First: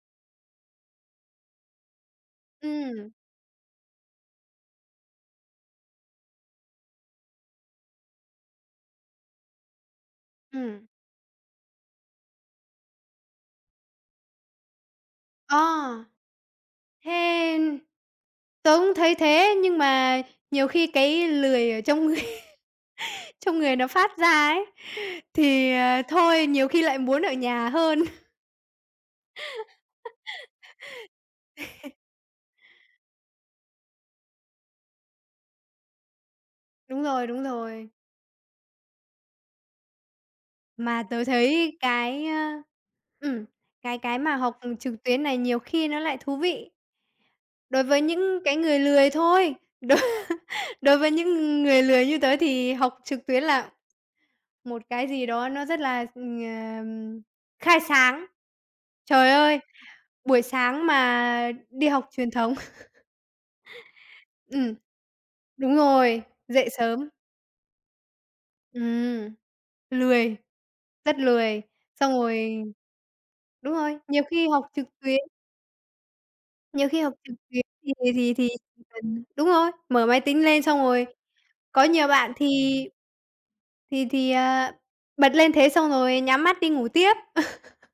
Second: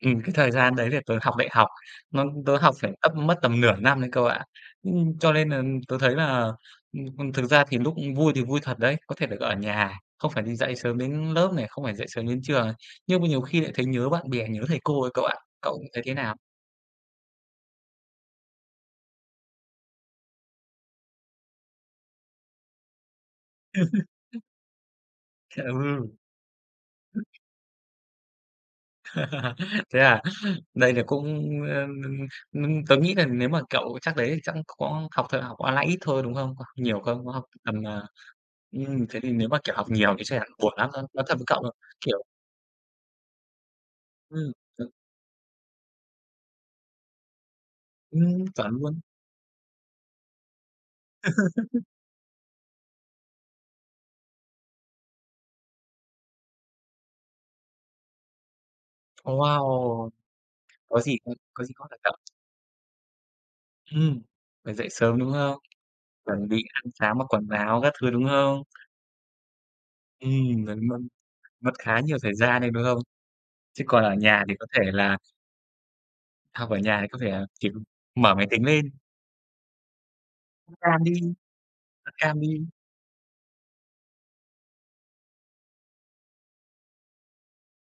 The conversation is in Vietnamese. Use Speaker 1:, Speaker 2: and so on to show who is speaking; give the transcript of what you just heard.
Speaker 1: Ừm, cái thời gian đấy thì tớ học đại học. Mâm tớ học phải
Speaker 2: Ừm.
Speaker 1: tâm mất tầm nửa năm đấy cậu ạ, ưm, cho nên là tớ thấy là, ừm, ừm, thực ra thì lúc vui thì vui thật đấy, có thể được ở nhà, không phải đi dậy
Speaker 2: Ừm.
Speaker 1: sớm đến lớp nè, không phải dậy sớm đến trường, à, nhưng mà nhiều khi lại thấy nhớ bạn bè, nhớ thầy cô ấy cậu ạ.
Speaker 2: À!
Speaker 1: Cậu thấy thế nào?
Speaker 2: Thế tớ cũng thấy thế, nhưng mà nhiều khi cái lười ở trong người trong người nó phát
Speaker 1: Ưm.
Speaker 2: ra ấy, thì, ờ, thôi, nhiều khi lại muốn ở
Speaker 1: [unintelligible]
Speaker 2: nhà hơn.
Speaker 1: Thế à? Đây là cũng em nưng ninh tớ nghĩ là nếu mà cậu chắc đấy thì chắc có học thật học online ít thôi, đúng không? Có học nhiều
Speaker 2: Đúng rồi,
Speaker 1: không? Có
Speaker 2: đúng
Speaker 1: học tầm
Speaker 2: rồi.
Speaker 1: à ừm, thế thì nếu mà, kiểu, học nhiều thì chắc chắn buồn lắm, tớ
Speaker 2: Mà
Speaker 1: nói
Speaker 2: tớ
Speaker 1: thật với cậu, ờ,
Speaker 2: thấy
Speaker 1: kiểu
Speaker 2: cái, ơ ừm, cái cái mà
Speaker 1: Ừm
Speaker 2: học, ừm,
Speaker 1: [unintelligible]
Speaker 2: trực tuyến này nhiều khi nó lại thú vị. Đối với những
Speaker 1: Ừm,
Speaker 2: cái
Speaker 1: chuẩn
Speaker 2: người
Speaker 1: luôn.
Speaker 2: lười thôi, đối đối với những người lười như tớ thì học trực tuyến là một cái gì đó nó rất là, ừm, ờm, khai sáng. Trời
Speaker 1: Ồ,
Speaker 2: ơi!
Speaker 1: wow!
Speaker 2: Buổi sáng
Speaker 1: Có gì không?
Speaker 2: mà
Speaker 1: Có gì
Speaker 2: đi
Speaker 1: hot hả
Speaker 2: học
Speaker 1: cậu?
Speaker 2: truyền thống
Speaker 1: Ừm, phải
Speaker 2: Ừm.
Speaker 1: dậy sớm, đúng không?
Speaker 2: Đúng rồi,
Speaker 1: Chuẩn bị
Speaker 2: dậy
Speaker 1: ăn
Speaker 2: sớm.
Speaker 1: sáng mặc quần áo các thứ, đúng không?
Speaker 2: Ừm, lười,
Speaker 1: Ừm, vận mân
Speaker 2: rất lười,
Speaker 1: mất khá
Speaker 2: xong
Speaker 1: nhiều thời gian
Speaker 2: rồi
Speaker 1: đấy, đúng không?
Speaker 2: đúng
Speaker 1: Chứ
Speaker 2: rồi,
Speaker 1: còn ở
Speaker 2: nhiều
Speaker 1: nhà
Speaker 2: khi
Speaker 1: thì
Speaker 2: học
Speaker 1: có thể
Speaker 2: trực
Speaker 1: là
Speaker 2: tuyến
Speaker 1: Học ở
Speaker 2: nhiều
Speaker 1: nhà
Speaker 2: khi
Speaker 1: thì
Speaker 2: học
Speaker 1: có thề
Speaker 2: trực
Speaker 1: là,
Speaker 2: tuyến
Speaker 1: kiểu,
Speaker 2: thì rồi
Speaker 1: mở
Speaker 2: thì
Speaker 1: máy
Speaker 2: thì
Speaker 1: tính
Speaker 2: chỉ
Speaker 1: lên.
Speaker 2: cần đúng rồi, mở máy tính lên xong
Speaker 1: [unintelligible] Cam
Speaker 2: rồi
Speaker 1: đi,
Speaker 2: có nhiều
Speaker 1: bật
Speaker 2: bạn,
Speaker 1: cam
Speaker 2: thì
Speaker 1: đi.
Speaker 2: thì thì, ờ, bật lên thế xong rồi nhắm mắt đi ngủ tiếp.